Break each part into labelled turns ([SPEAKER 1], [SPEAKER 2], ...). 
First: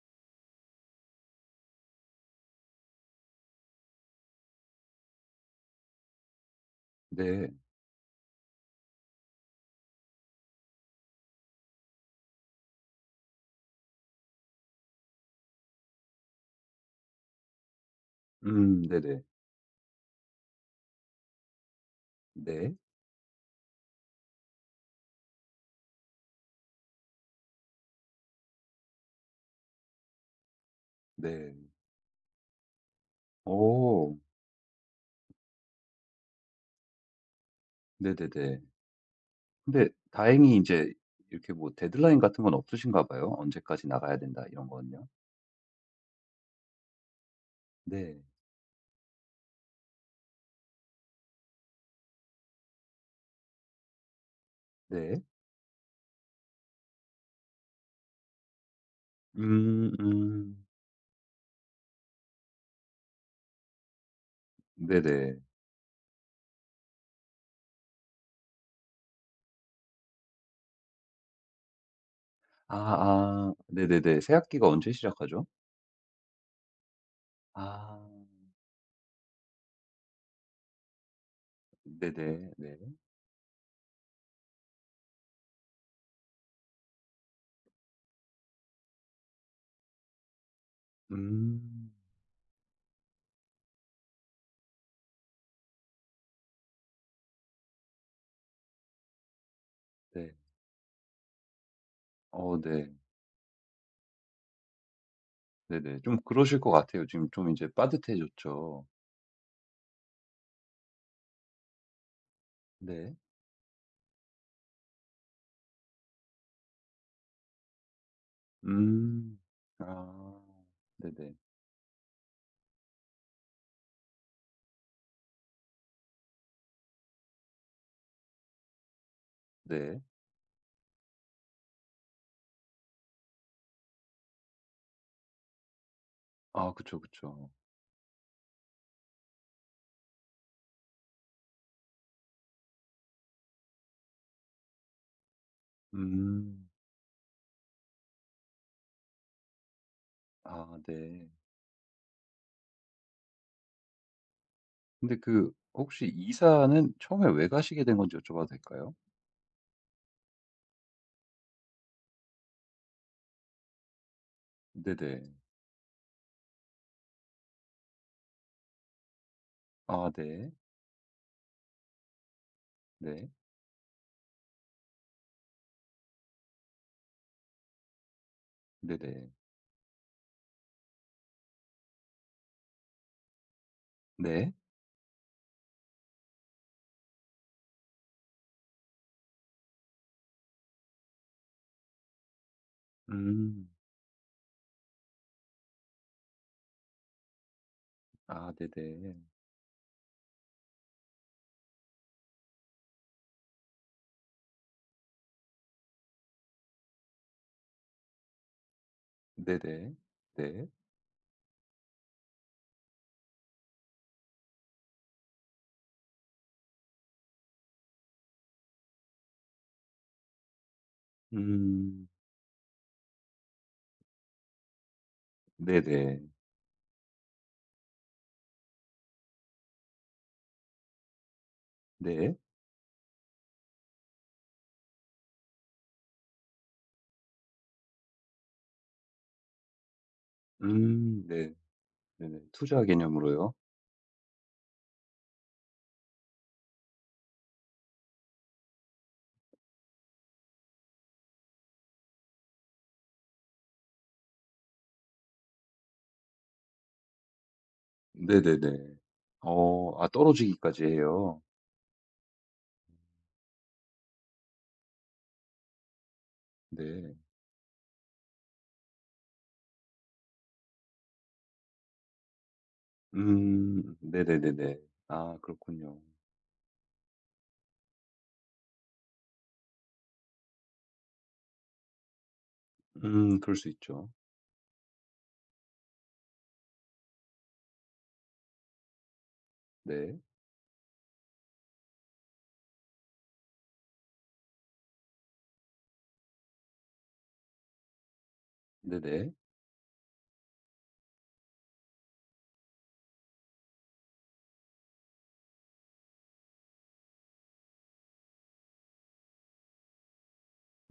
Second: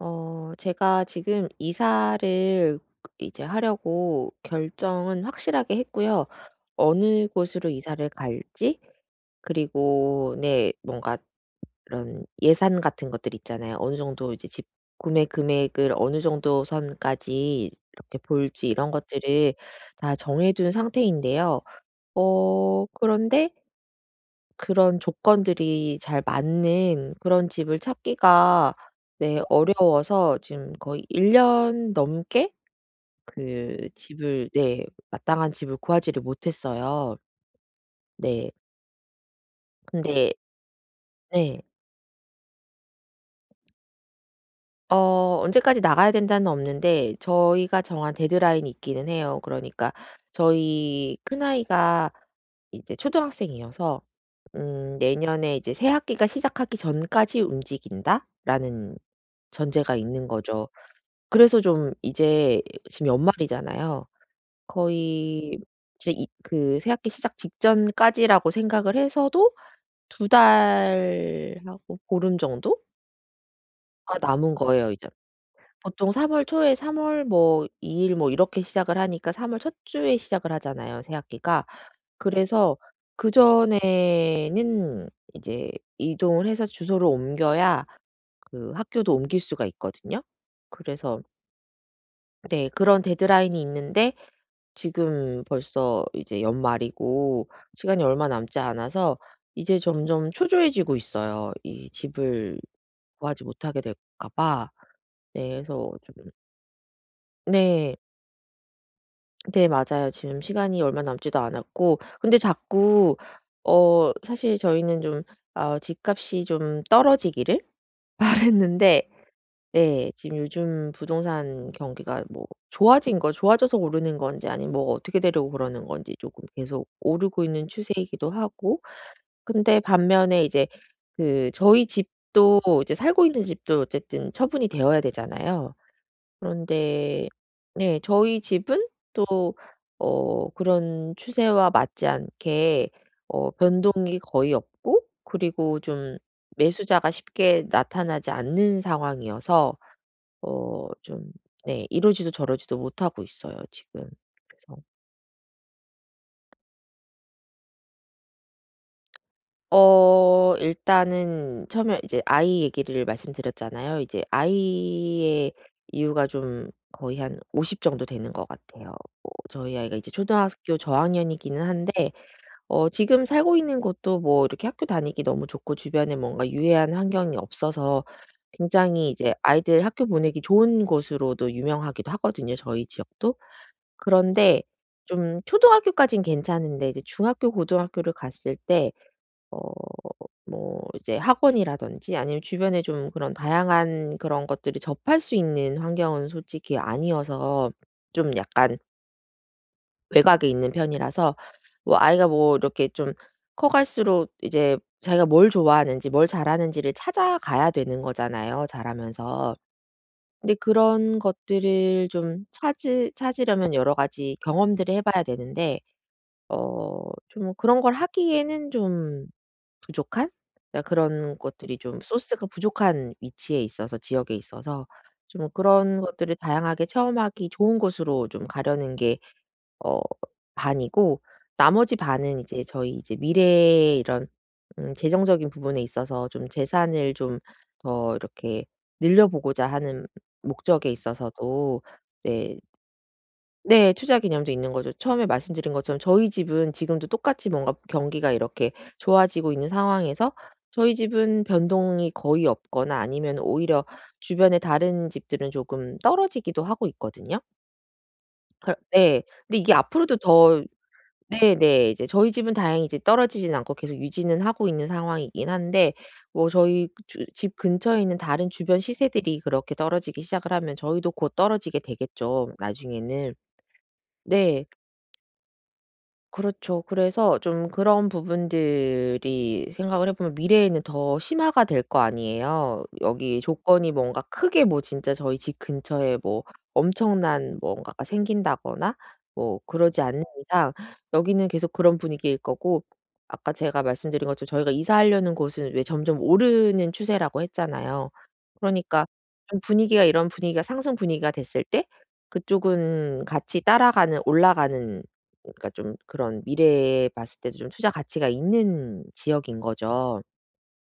[SPEAKER 1] 제가 지금 이사를 이제 하려고 결정은 확실하게 했고요. 어느
[SPEAKER 2] 네.
[SPEAKER 1] 곳으로 이사를 갈지, 그리고 네, 뭔가 이런 예산 같은 것들 있잖아요. 어느 정도 이제 집 구매 금액을 어느 정도 선까지 이렇게 볼지
[SPEAKER 2] 음,
[SPEAKER 1] 이런
[SPEAKER 2] 네네.
[SPEAKER 1] 것들을 다 정해 둔 상태인데요.
[SPEAKER 2] 네.
[SPEAKER 1] 그런데 그런 조건들이 잘 맞는 그런 집을 찾기가, 네, 어려워서 지금 거의 1
[SPEAKER 2] 네.
[SPEAKER 1] 년 넘게 그
[SPEAKER 2] 오.
[SPEAKER 1] 집을, 네, 마땅한 집을 구하지를 못했어요. 네.
[SPEAKER 2] 네네네. 근데
[SPEAKER 1] 근데
[SPEAKER 2] 다행히 이제 이렇게
[SPEAKER 1] 네.
[SPEAKER 2] 뭐 데드라인 같은 건 없으신가 봐요. 언제까지 나가야 된다 이런 건요.
[SPEAKER 1] 언제까지 나가야 된다는 없는데 저희가 정한
[SPEAKER 2] 네.
[SPEAKER 1] 데드라인이 있기는 해요. 그러니까 저희 큰아이가 이제 초등학생이어서,
[SPEAKER 2] 네.
[SPEAKER 1] "내년에 이제 새 학기가 시작하기 전까지 움직인다."라는
[SPEAKER 2] 음
[SPEAKER 1] 전제가 있는
[SPEAKER 2] 음.
[SPEAKER 1] 거죠. 그래서 좀 이제 지금 연말이잖아요.
[SPEAKER 2] 네네.
[SPEAKER 1] 거의 이제 이 그 새학기 시작 직전까지라고 생각을 해서도 두 달하고 보름
[SPEAKER 2] 아.
[SPEAKER 1] 정도가
[SPEAKER 2] 아. 네네네. 새
[SPEAKER 1] 남은
[SPEAKER 2] 학기가
[SPEAKER 1] 거예요
[SPEAKER 2] 언제
[SPEAKER 1] 이제.
[SPEAKER 2] 시작하죠?
[SPEAKER 1] 보통 3월 초에, 3월 뭐
[SPEAKER 2] 아.
[SPEAKER 1] 2일 뭐 이렇게 시작을 하니까 3월 첫 주에 시작을 하잖아요 새학기가.
[SPEAKER 2] 네네. 네.
[SPEAKER 1] 그래서 그전에는 이제 이동을 해서 주소를 옮겨야 그 학교도 옮길 수가 있거든요. 그래서
[SPEAKER 2] 음.
[SPEAKER 1] 네, 그런 데드라인이 있는데 지금 벌써 이제 연말이고 시간이 얼마 남지 않아서 이제 점점
[SPEAKER 2] 네.
[SPEAKER 1] 초조해지고 있어요. 이
[SPEAKER 2] 어,
[SPEAKER 1] 집을
[SPEAKER 2] 네.
[SPEAKER 1] 구하지 못하게 될까 봐. 네, 그래서
[SPEAKER 2] 네네.
[SPEAKER 1] 좀.
[SPEAKER 2] 좀 그러실 것 같아요. 지금 좀 이제
[SPEAKER 1] 네.
[SPEAKER 2] 빠듯해졌죠.
[SPEAKER 1] 네, 맞아요. 지금 시간이 얼마 남지도 않았고, 근데
[SPEAKER 2] 네.
[SPEAKER 1] 자꾸 사실 저희는 좀 집값이 좀 떨어지기를 바랐는데.
[SPEAKER 2] 음.
[SPEAKER 1] 네. 지금
[SPEAKER 2] 아.
[SPEAKER 1] 요즘
[SPEAKER 2] 네네.
[SPEAKER 1] 부동산 경기가 뭐 좋아진 거, 좋아져서 오르는 건지 아니면 뭐가 어떻게 되려고 그러는 건지 조금 계속 오르고 있는 추세이기도 하고. 근데
[SPEAKER 2] 네.
[SPEAKER 1] 반면에 이제 그 저희 집도 이제 살고 있는 집도 어쨌든 처분이 되어야 되잖아요.
[SPEAKER 2] 아 그쵸,
[SPEAKER 1] 그런데
[SPEAKER 2] 그쵸.
[SPEAKER 1] 네, 저희 집은 또 그런 추세와 맞지 않게 변동이 거의 없고, 그리고 좀
[SPEAKER 2] 음.
[SPEAKER 1] 매수자가 쉽게 나타나지 않는 상황이어서
[SPEAKER 2] 아 네.
[SPEAKER 1] 좀, 네, 이러지도 저러지도 못하고 있어요 지금. 그래서
[SPEAKER 2] 근데 그 혹시 이사는 처음에 왜 가시게 된 건지 여쭤봐도 될까요?
[SPEAKER 1] 일단은 처음에 이제 아이 얘기를 말씀드렸잖아요. 이제
[SPEAKER 2] 네네.
[SPEAKER 1] 아이의 이유가 좀 거의 한 50 정도 되는 것 같아요. 뭐 저희 아이가
[SPEAKER 2] 아
[SPEAKER 1] 이제
[SPEAKER 2] 네.
[SPEAKER 1] 초등학교 저학년이기는 한데, 지금
[SPEAKER 2] 네.
[SPEAKER 1] 살고 있는 곳도 뭐 이렇게 학교 다니기 너무 좋고 주변에 뭔가 유해한 환경이 없어서 굉장히
[SPEAKER 2] 네네.
[SPEAKER 1] 이제 아이들 학교 보내기 좋은 곳으로도 유명하기도 하거든요 저희 지역도.
[SPEAKER 2] 네.
[SPEAKER 1] 그런데 좀 초등학교까진 괜찮은데 이제 중학교 고등학교를 갔을 때 어 뭐 이제 학원이라든지 아니면 주변에 좀 그런
[SPEAKER 2] 음.
[SPEAKER 1] 다양한 그런 것들을 접할 수 있는 환경은 솔직히 아니어서, 좀
[SPEAKER 2] 아
[SPEAKER 1] 약간
[SPEAKER 2] 네네.
[SPEAKER 1] 외곽에 있는 편이라서 뭐 아이가 뭐 이렇게 좀 커갈수록 이제 자기가 뭘 좋아하는지 뭘 잘하는지를 찾아가야 되는 거잖아요 자라면서.
[SPEAKER 2] 네네.
[SPEAKER 1] 근데
[SPEAKER 2] 네.
[SPEAKER 1] 그런 것들을 좀 찾으려면 여러 가지 경험들을 해 봐야 되는데 어좀 뭐 그런 걸 하기에는 좀 부족한? 그러니까 그런 것들이 좀
[SPEAKER 2] 음.
[SPEAKER 1] 소스가 부족한 위치에 있어서, 지역에 있어서 좀 뭐 그런
[SPEAKER 2] 네네.
[SPEAKER 1] 것들을 다양하게 체험하기 좋은 곳으로 좀 가려는 게 어 반이고, 나머지
[SPEAKER 2] 네.
[SPEAKER 1] 반은 이제 저희 이제 미래의 이런 재정적인 부분에 있어서 좀 재산을 좀 더 이렇게 늘려 보고자 하는 목적에
[SPEAKER 2] 네.
[SPEAKER 1] 있어서도.
[SPEAKER 2] 네네.
[SPEAKER 1] 네.
[SPEAKER 2] 투자 개념으로요?
[SPEAKER 1] 네, 투자 개념도 있는 거죠. 처음에 말씀드린 것처럼 저희 집은 지금도 똑같이 뭔가 경기가 이렇게 좋아지고 있는 상황에서 저희 집은 변동이 거의 없거나 아니면 오히려 주변의 다른 집들은 조금 떨어지기도 하고 있거든요. 그러
[SPEAKER 2] 네네네.
[SPEAKER 1] 네. 근데 이게
[SPEAKER 2] 어, 아
[SPEAKER 1] 앞으로도 더.
[SPEAKER 2] 떨어지기까지 해요.
[SPEAKER 1] 네네. 이제 저희 집은 다행히 이제 떨어지진 않고 계속 유지는 하고 있는 상황이긴 한데, 뭐 저희
[SPEAKER 2] 네.
[SPEAKER 1] 주 집 근처에 있는 다른 주변 시세들이 그렇게 떨어지기 시작을 하면 저희도 곧 떨어지게 되겠죠, 나중에는. 네.
[SPEAKER 2] 네네네네. 아 그렇군요.
[SPEAKER 1] 그렇죠. 그래서 좀 그런 부분들이 생각을 해 보면 미래에는 더 심화가 될 거 아니에요. 여기
[SPEAKER 2] 그럴 수
[SPEAKER 1] 조건이
[SPEAKER 2] 있죠.
[SPEAKER 1] 뭔가 크게 뭐 진짜 저희 집 근처에 뭐 엄청난 뭔가가 생긴다거나 뭐 그러지
[SPEAKER 2] 네.
[SPEAKER 1] 않는 이상 여기는 계속 그런 분위기일 거고, 아까 제가 말씀드린 것처럼 저희가 이사하려는 곳은 왜 점점 오르는 추세라고 했잖아요. 그러니까
[SPEAKER 2] 네네.
[SPEAKER 1] 좀 분위기가 이런 분위기가 상승 분위기가 됐을 때 그쪽은 같이 따라가는, 올라가는, 그러니까 좀 그런 미래에 봤을 때도 좀 투자 가치가 있는 지역인 거죠.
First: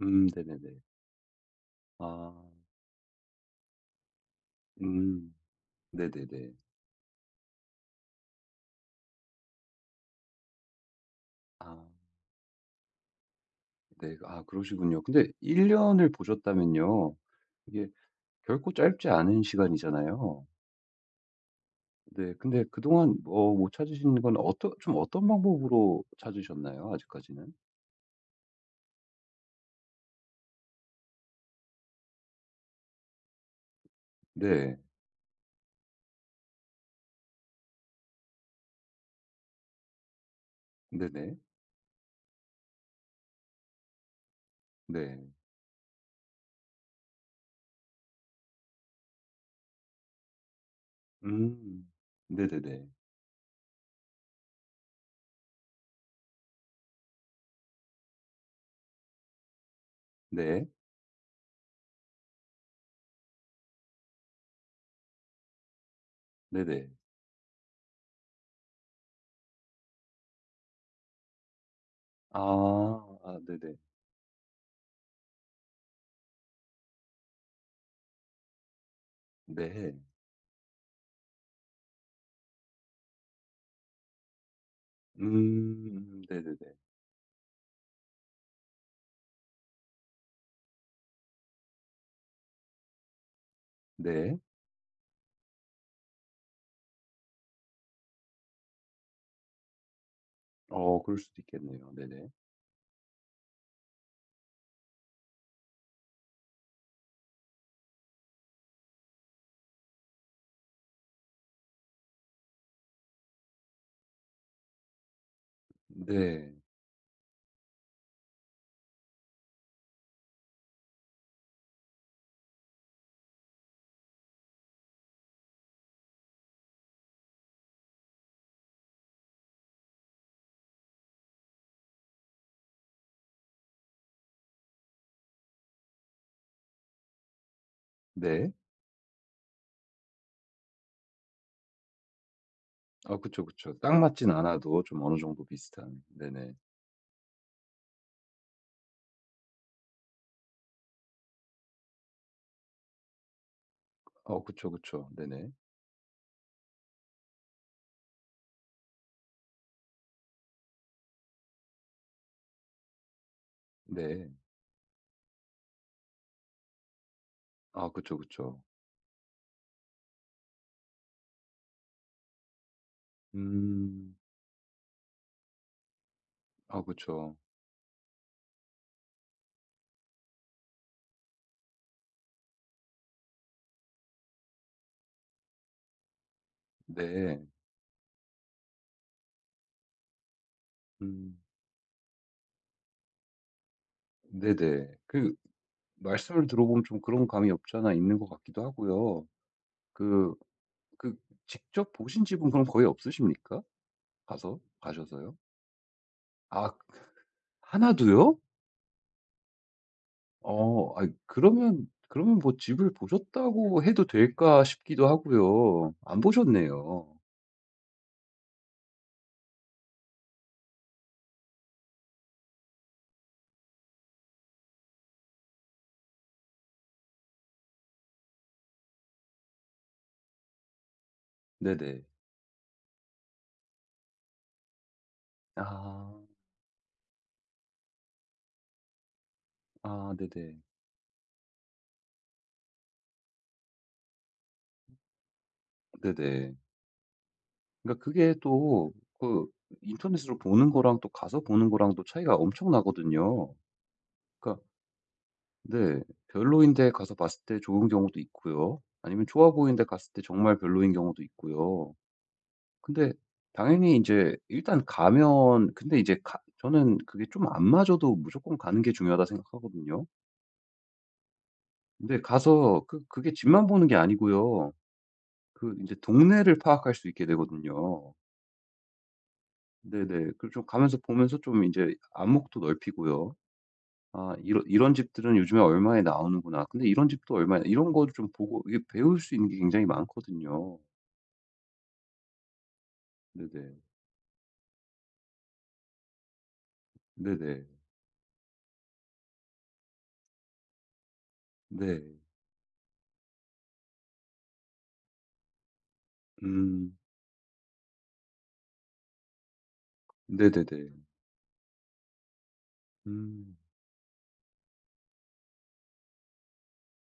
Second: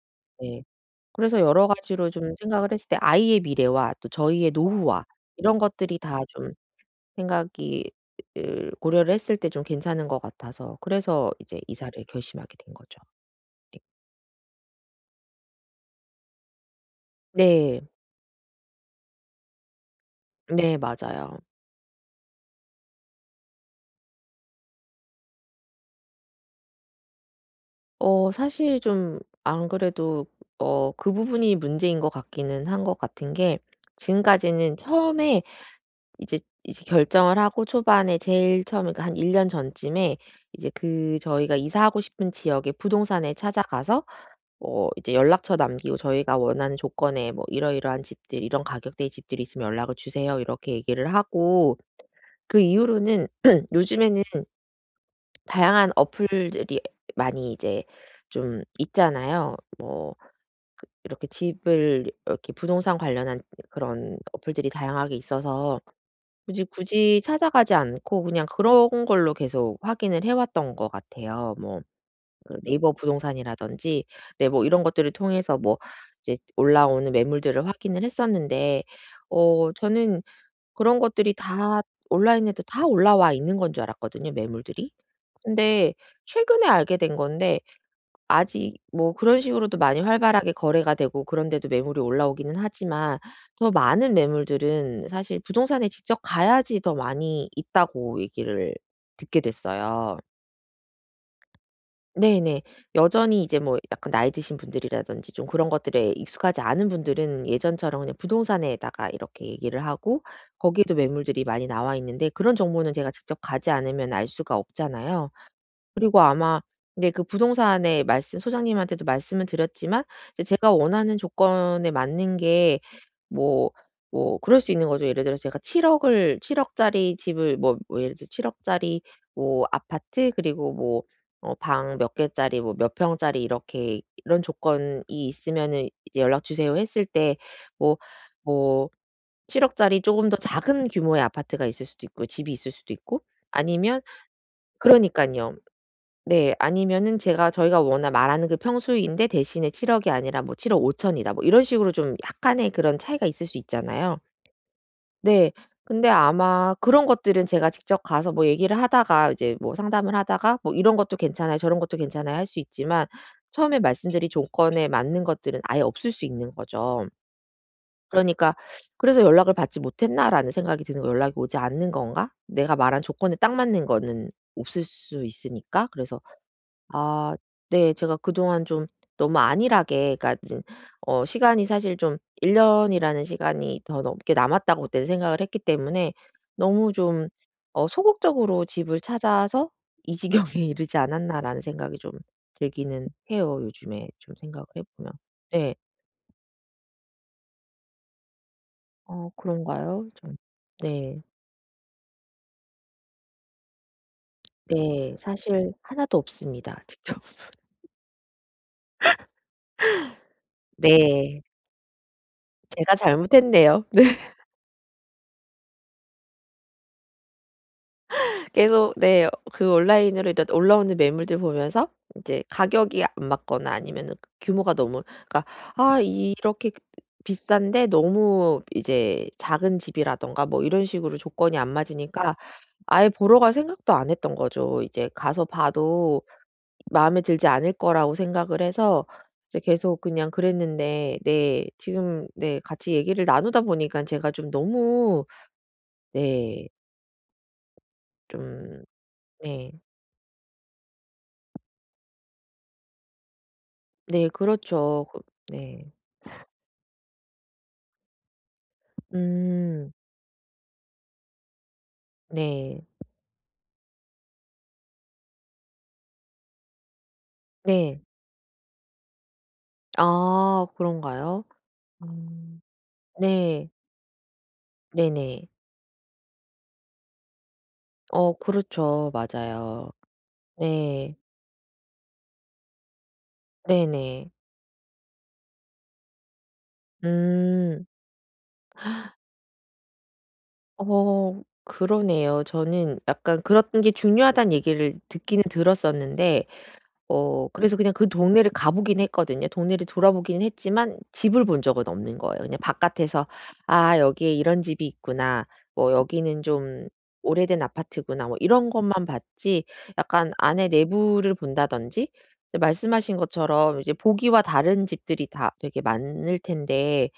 [SPEAKER 1] 네.
[SPEAKER 2] 네네네.
[SPEAKER 1] 그래서 여러
[SPEAKER 2] 아.
[SPEAKER 1] 가지로 좀 생각을 했을 때 아이의 미래와 또 저희의 노후와
[SPEAKER 2] 음
[SPEAKER 1] 이런 것들이 다
[SPEAKER 2] 네네네.
[SPEAKER 1] 좀 생각이 으 고려를 했을 때 좀 괜찮은 것 같아서 그래서 이제
[SPEAKER 2] 아
[SPEAKER 1] 이사를 결심하게 된 거죠. 네.
[SPEAKER 2] 네. 아 그러시군요. 근데 1 년을 보셨다면요.
[SPEAKER 1] 네.
[SPEAKER 2] 이게 결코 짧지 않은 시간이잖아요.
[SPEAKER 1] 네, 맞아요.
[SPEAKER 2] 네. 근데 그동안 뭐 못 찾으시는 건 어떠 좀 어떤 방법으로 찾으셨나요? 아직까지는?
[SPEAKER 1] 사실 좀 안 그래도 그 부분이 문제인 것 같기는 한 것 같은 게, 지금까지는
[SPEAKER 2] 네.
[SPEAKER 1] 처음에 이제 결정을 하고 초반에 제일 처음에 그러니까 한 1년 전쯤에 이제 그
[SPEAKER 2] 네네.
[SPEAKER 1] 저희가 이사하고 싶은 지역의 부동산에 찾아가서 뭐 이제
[SPEAKER 2] 네.
[SPEAKER 1] 연락처 남기고 "저희가 원하는 조건에 뭐 이러이러한 집들, 이런 가격대의 집들이 있으면 연락을 주세요." 이렇게 얘기를 하고,
[SPEAKER 2] 음.
[SPEAKER 1] 그
[SPEAKER 2] 네네네.
[SPEAKER 1] 이후로는 요즘에는 다양한 어플들이 많이 이제 좀 있잖아요. 뭐
[SPEAKER 2] 네.
[SPEAKER 1] 이렇게 집을, 이렇게 부동산 관련한 그런 어플들이 다양하게 있어서 굳이,
[SPEAKER 2] 네네.
[SPEAKER 1] 굳이 찾아가지 않고 그냥 그런 걸로 계속 확인을 해 왔던 것 같아요. 뭐 그 네이버
[SPEAKER 2] 아. 아 네네.
[SPEAKER 1] 부동산이라든지, 네, 뭐 이런 것들을 통해서 뭐 이제 올라오는 매물들을 확인을 했었는데,
[SPEAKER 2] 네.
[SPEAKER 1] 저는 그런 것들이 다 온라인에도 다 올라와 있는 건 줄 알았거든요, 매물들이. 근데
[SPEAKER 2] 네네네.
[SPEAKER 1] 최근에 알게 된 건데 아직 뭐 그런 식으로도 많이 활발하게 거래가 되고 그런 데도 매물이 올라오기는 하지만 더 많은
[SPEAKER 2] 네.
[SPEAKER 1] 매물들은 사실 부동산에 직접 가야지 더 많이 있다고 얘기를 듣게 됐어요.
[SPEAKER 2] 어, 그럴 수도 있겠네요. 네네.
[SPEAKER 1] 네네. 여전히 이제 뭐 약간 나이 드신 분들이라든지 좀 그런 것들에 익숙하지 않은 분들은 예전처럼 그냥 부동산에다가 이렇게 얘기를 하고 거기에도 매물들이 많이 나와 있는데, 그런 정보는 제가 직접 가지 않으면 알 수가 없잖아요. 그리고
[SPEAKER 2] 네.
[SPEAKER 1] 아마 근데 그 부동산에 말씀 소장님한테도 말씀을 드렸지만 이제 제가 원하는 조건에 맞는 게 뭐, 그럴 수 있는 거죠. 예를 들어서 제가 7억을7억 짜리 집을 뭐, 예를 들어 7억 짜리 뭐 아파트, 그리고 뭐 방 몇 개짜리, 뭐 몇 평짜리, 이렇게 이런 조건이 있으면은 이제 "연락 주세요." 했을 때 뭐,
[SPEAKER 2] 네.
[SPEAKER 1] 뭐7억 짜리 조금 더 작은 규모의 아파트가 있을 수도 있고 집이 있을 수도
[SPEAKER 2] 아
[SPEAKER 1] 있고,
[SPEAKER 2] 그쵸, 그쵸. 딱
[SPEAKER 1] 아니면,
[SPEAKER 2] 맞진 않아도 좀 어느 정도
[SPEAKER 1] 그러니깐요.
[SPEAKER 2] 비슷한. 네네.
[SPEAKER 1] 네. 아니면은 제가, 저희가 워낙 말하는 그 평수인데 대신에 7억이 아니라 뭐 7억 5천이다 뭐 이런 식으로 좀 약간의 그런 차이가 있을 수 있잖아요.
[SPEAKER 2] 어 그쵸, 그쵸. 네네.
[SPEAKER 1] 네. 근데 아마 그런 것들은 제가 직접 가서 뭐 얘기를 하다가 이제 뭐 상담을 하다가 뭐 "이런 것도 괜찮아요. 저런 것도 괜찮아요." 할 수 있지만 처음에
[SPEAKER 2] 네.
[SPEAKER 1] 말씀드린 조건에 맞는 것들은 아예 없을 수 있는 거죠.
[SPEAKER 2] 아 그쵸,
[SPEAKER 1] 그러니까
[SPEAKER 2] 그쵸.
[SPEAKER 1] '그래서 연락을 받지 못했나?'라는 생각이 드는 거예요. '연락이 오지 않는 건가?' 내가 말한 조건에 딱 맞는
[SPEAKER 2] 음.
[SPEAKER 1] 거는 없을 수 있으니까. 그래서
[SPEAKER 2] 아
[SPEAKER 1] 아
[SPEAKER 2] 그쵸.
[SPEAKER 1] 네, 제가 그동안 좀 너무 안일하게, 그러니까 이제 시간이 사실 좀 1년 년이라는 시간이 더 넘게 남았다고 그때 생각을 했기 때문에 너무 좀
[SPEAKER 2] 네.
[SPEAKER 1] '소극적으로 집을 찾아서 이 지경에 이르지
[SPEAKER 2] 음.
[SPEAKER 1] 않았나.'라는 생각이 좀 들기는 해요, 요즘에 좀 생각을 해
[SPEAKER 2] 네네.
[SPEAKER 1] 보면.
[SPEAKER 2] 그
[SPEAKER 1] 네.
[SPEAKER 2] 말씀을 들어보면 좀 그런 감이 없지 않아 있는 것 같기도 하고요.
[SPEAKER 1] 그런가요?
[SPEAKER 2] 그
[SPEAKER 1] 좀.
[SPEAKER 2] 그
[SPEAKER 1] 네.
[SPEAKER 2] 직접 보신 집은 그럼 거의 없으십니까? 가서
[SPEAKER 1] 네,
[SPEAKER 2] 가셔서요?
[SPEAKER 1] 사실 하나도
[SPEAKER 2] 아,
[SPEAKER 1] 없습니다. 직접
[SPEAKER 2] 하나도요? 어 아이,
[SPEAKER 1] 네,
[SPEAKER 2] 그러면 그러면 뭐 집을
[SPEAKER 1] 제가
[SPEAKER 2] 보셨다고
[SPEAKER 1] 잘못했네요.
[SPEAKER 2] 해도 될까 싶기도 하고요. 안 보셨네요.
[SPEAKER 1] 계속, 네. 그 온라인으로 이런 올라오는 매물들 보면서 인제 가격이 안 맞거나 아니면은 그 규모가 너무, 그러니까 아 이렇게 그 비싼데 너무 이제 작은 집이라든가 뭐 이런 식으로 조건이 안
[SPEAKER 2] 네네.
[SPEAKER 1] 맞으니까 아예 보러 갈 생각도 안 했던 거죠. 이제 가서
[SPEAKER 2] 아.
[SPEAKER 1] 봐도 마음에 들지 않을 거라고 생각을 해서 이제 계속
[SPEAKER 2] 아
[SPEAKER 1] 그냥
[SPEAKER 2] 네네.
[SPEAKER 1] 그랬는데, 네, 지금 네 같이 얘기를 나누다 보니까 제가 좀 너무.
[SPEAKER 2] 네네.
[SPEAKER 1] 네,
[SPEAKER 2] 그러니까 그게
[SPEAKER 1] 좀.
[SPEAKER 2] 또 그
[SPEAKER 1] 네.
[SPEAKER 2] 인터넷으로 보는 거랑 또 가서 보는 거랑 또 차이가 엄청나거든요.
[SPEAKER 1] 네
[SPEAKER 2] 그러니까
[SPEAKER 1] 그렇죠. 그. 네.
[SPEAKER 2] 네, 별로인 데 가서 봤을 때 좋은 경우도 있고요. 아니면 좋아 보이는 데
[SPEAKER 1] 음.
[SPEAKER 2] 갔을 때 정말 별로인 경우도 있고요.
[SPEAKER 1] 네.
[SPEAKER 2] 근데 당연히 이제 일단 가면 근데 이제 가 저는 그게 좀 안
[SPEAKER 1] 네.
[SPEAKER 2] 맞아도 무조건 가는 게 중요하다 생각하거든요.
[SPEAKER 1] 아 그런가요?
[SPEAKER 2] 근데
[SPEAKER 1] 음.
[SPEAKER 2] 가서 그 그게 집만
[SPEAKER 1] 네.
[SPEAKER 2] 보는 게 아니고요.
[SPEAKER 1] 네네.
[SPEAKER 2] 그 이제 동네를 파악할 수 있게 되거든요.
[SPEAKER 1] 그렇죠. 맞아요.
[SPEAKER 2] 네네. 그리고 좀 가면서
[SPEAKER 1] 네.
[SPEAKER 2] 보면서 좀 이제 안목도 넓히고요.
[SPEAKER 1] 네네.
[SPEAKER 2] '아, 이런 이런 집들은 요즘에 얼마에 나오는구나. 근데 이런 집도 얼마에'
[SPEAKER 1] 음.
[SPEAKER 2] 이런 거를 좀 보고 이게 배울 수 있는 게 굉장히 많거든요.
[SPEAKER 1] 그러네요. 저는 약간 그런
[SPEAKER 2] 네네.
[SPEAKER 1] 게 중요하다는 얘기를 듣기는 들었었는데
[SPEAKER 2] 네네.
[SPEAKER 1] 그래서 그냥 그 동네를 가 보긴 했거든요. 동네를 돌아보긴 했지만 집을 본 적은
[SPEAKER 2] 네.
[SPEAKER 1] 없는 거예요. 그냥 바깥에서 '아 여기에 이런 집이 있구나. 뭐 여기는 좀
[SPEAKER 2] 음.
[SPEAKER 1] 오래된 아파트구나.' 뭐 이런 것만 봤지 약간 안에
[SPEAKER 2] 네네네.
[SPEAKER 1] 내부를 본다든지, 말씀하신
[SPEAKER 2] 음.
[SPEAKER 1] 것처럼 이제 보기와 다른 집들이 다 되게 많을 텐데.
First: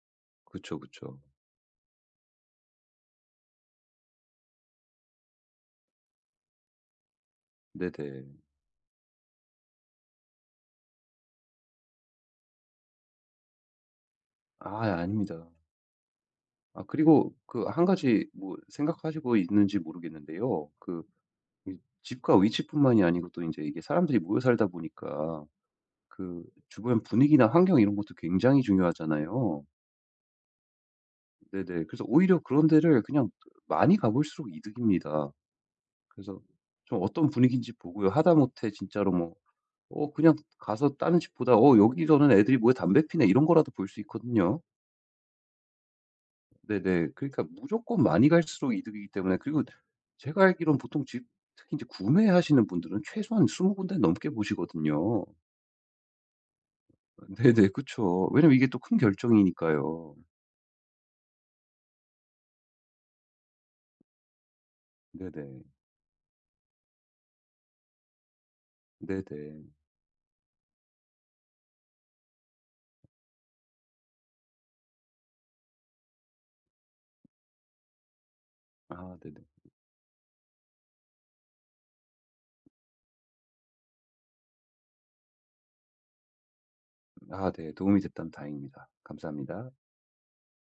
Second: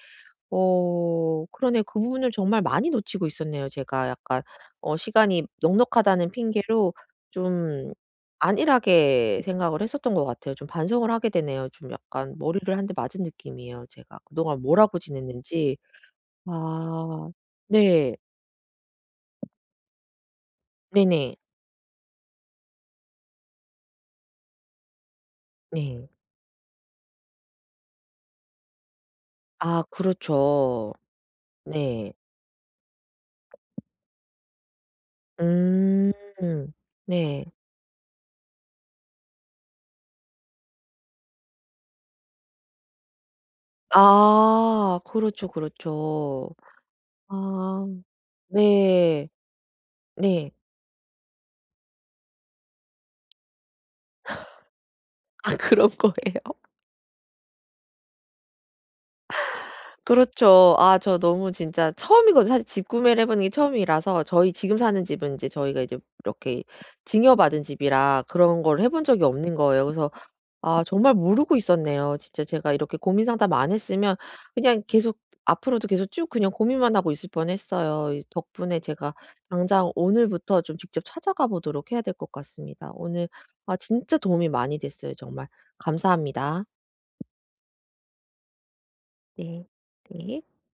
[SPEAKER 2] 그쵸, 그쵸.
[SPEAKER 1] 그러네, 그 부분을 정말 많이 놓치고 있었네요 제가. 약간 시간이 넉넉하다는 핑계로 좀
[SPEAKER 2] 네네.
[SPEAKER 1] 안일하게 생각을 했었던 것 같아요. 좀 반성을 하게 되네요. 좀 약간 머리를 한 대 맞은 느낌이에요 제가. 그동안
[SPEAKER 2] 아
[SPEAKER 1] 뭘 하고
[SPEAKER 2] 아닙니다.
[SPEAKER 1] 지냈는지.
[SPEAKER 2] 아,
[SPEAKER 1] 아
[SPEAKER 2] 그리고 그 한
[SPEAKER 1] 네.
[SPEAKER 2] 가지 뭐 생각하시고 있는지 모르겠는데요. 그
[SPEAKER 1] 네네.
[SPEAKER 2] 이 집과 위치뿐만이 아니고 또 이제 이게 사람들이 모여 살다 보니까
[SPEAKER 1] 네.
[SPEAKER 2] 그 주변 분위기나 환경 이런 것도 굉장히 중요하잖아요.
[SPEAKER 1] 아 그렇죠.
[SPEAKER 2] 네네. 그래서
[SPEAKER 1] 네.
[SPEAKER 2] 오히려 그런 데를 그냥 많이 가 볼수록 이득입니다.
[SPEAKER 1] 음.
[SPEAKER 2] 그래서 좀 어떤
[SPEAKER 1] 네.
[SPEAKER 2] 분위기인지 보고요. 하다못해 진짜로 뭐 어, 그냥 가서 다른 집보다 '어, 여기서는 애들이 뭐에 담배 피네.' 이런 거라도 볼 수 있거든요.
[SPEAKER 1] 아 그렇죠, 그렇죠.
[SPEAKER 2] 네네. 그러니까
[SPEAKER 1] 아
[SPEAKER 2] 무조건 많이 갈수록 이득이기
[SPEAKER 1] 네.
[SPEAKER 2] 때문에 그리고 제가
[SPEAKER 1] 네.
[SPEAKER 2] 알기로는 보통 집 특히 이제 구매하시는 분들은 최소한 20 군데 넘게 보시거든요.
[SPEAKER 1] 아 그런 거예요?
[SPEAKER 2] 네네. 그쵸. 왜냐면 이게 또 큰 결정이니까요.
[SPEAKER 1] 그렇죠. 아 저 너무 진짜 처음이거든요. 사실 집 구매를 해 보는 게 처음이라서, 저희 지금 사는 집은 이제
[SPEAKER 2] 네네.
[SPEAKER 1] 저희가 이제 이렇게 증여받은 집이라 그런 걸 해본 적이 없는
[SPEAKER 2] 네네.
[SPEAKER 1] 거예요. 그래서 아, 정말 모르고 있었네요. 진짜 제가 이렇게 고민 상담 안 했으면 그냥 계속 앞으로도 계속 쭉 그냥 고민만 하고 있을 뻔했어요. 이 덕분에 제가
[SPEAKER 2] 아 네네.
[SPEAKER 1] 당장 오늘부터 좀 직접 찾아가 보도록 해야 될 것 같습니다. 오늘 아 진짜 도움이 많이 됐어요 정말. 감사합니다.
[SPEAKER 2] 아 네. 도움이 됐다면 다행입니다.
[SPEAKER 1] 네.
[SPEAKER 2] 감사합니다.
[SPEAKER 1] 네.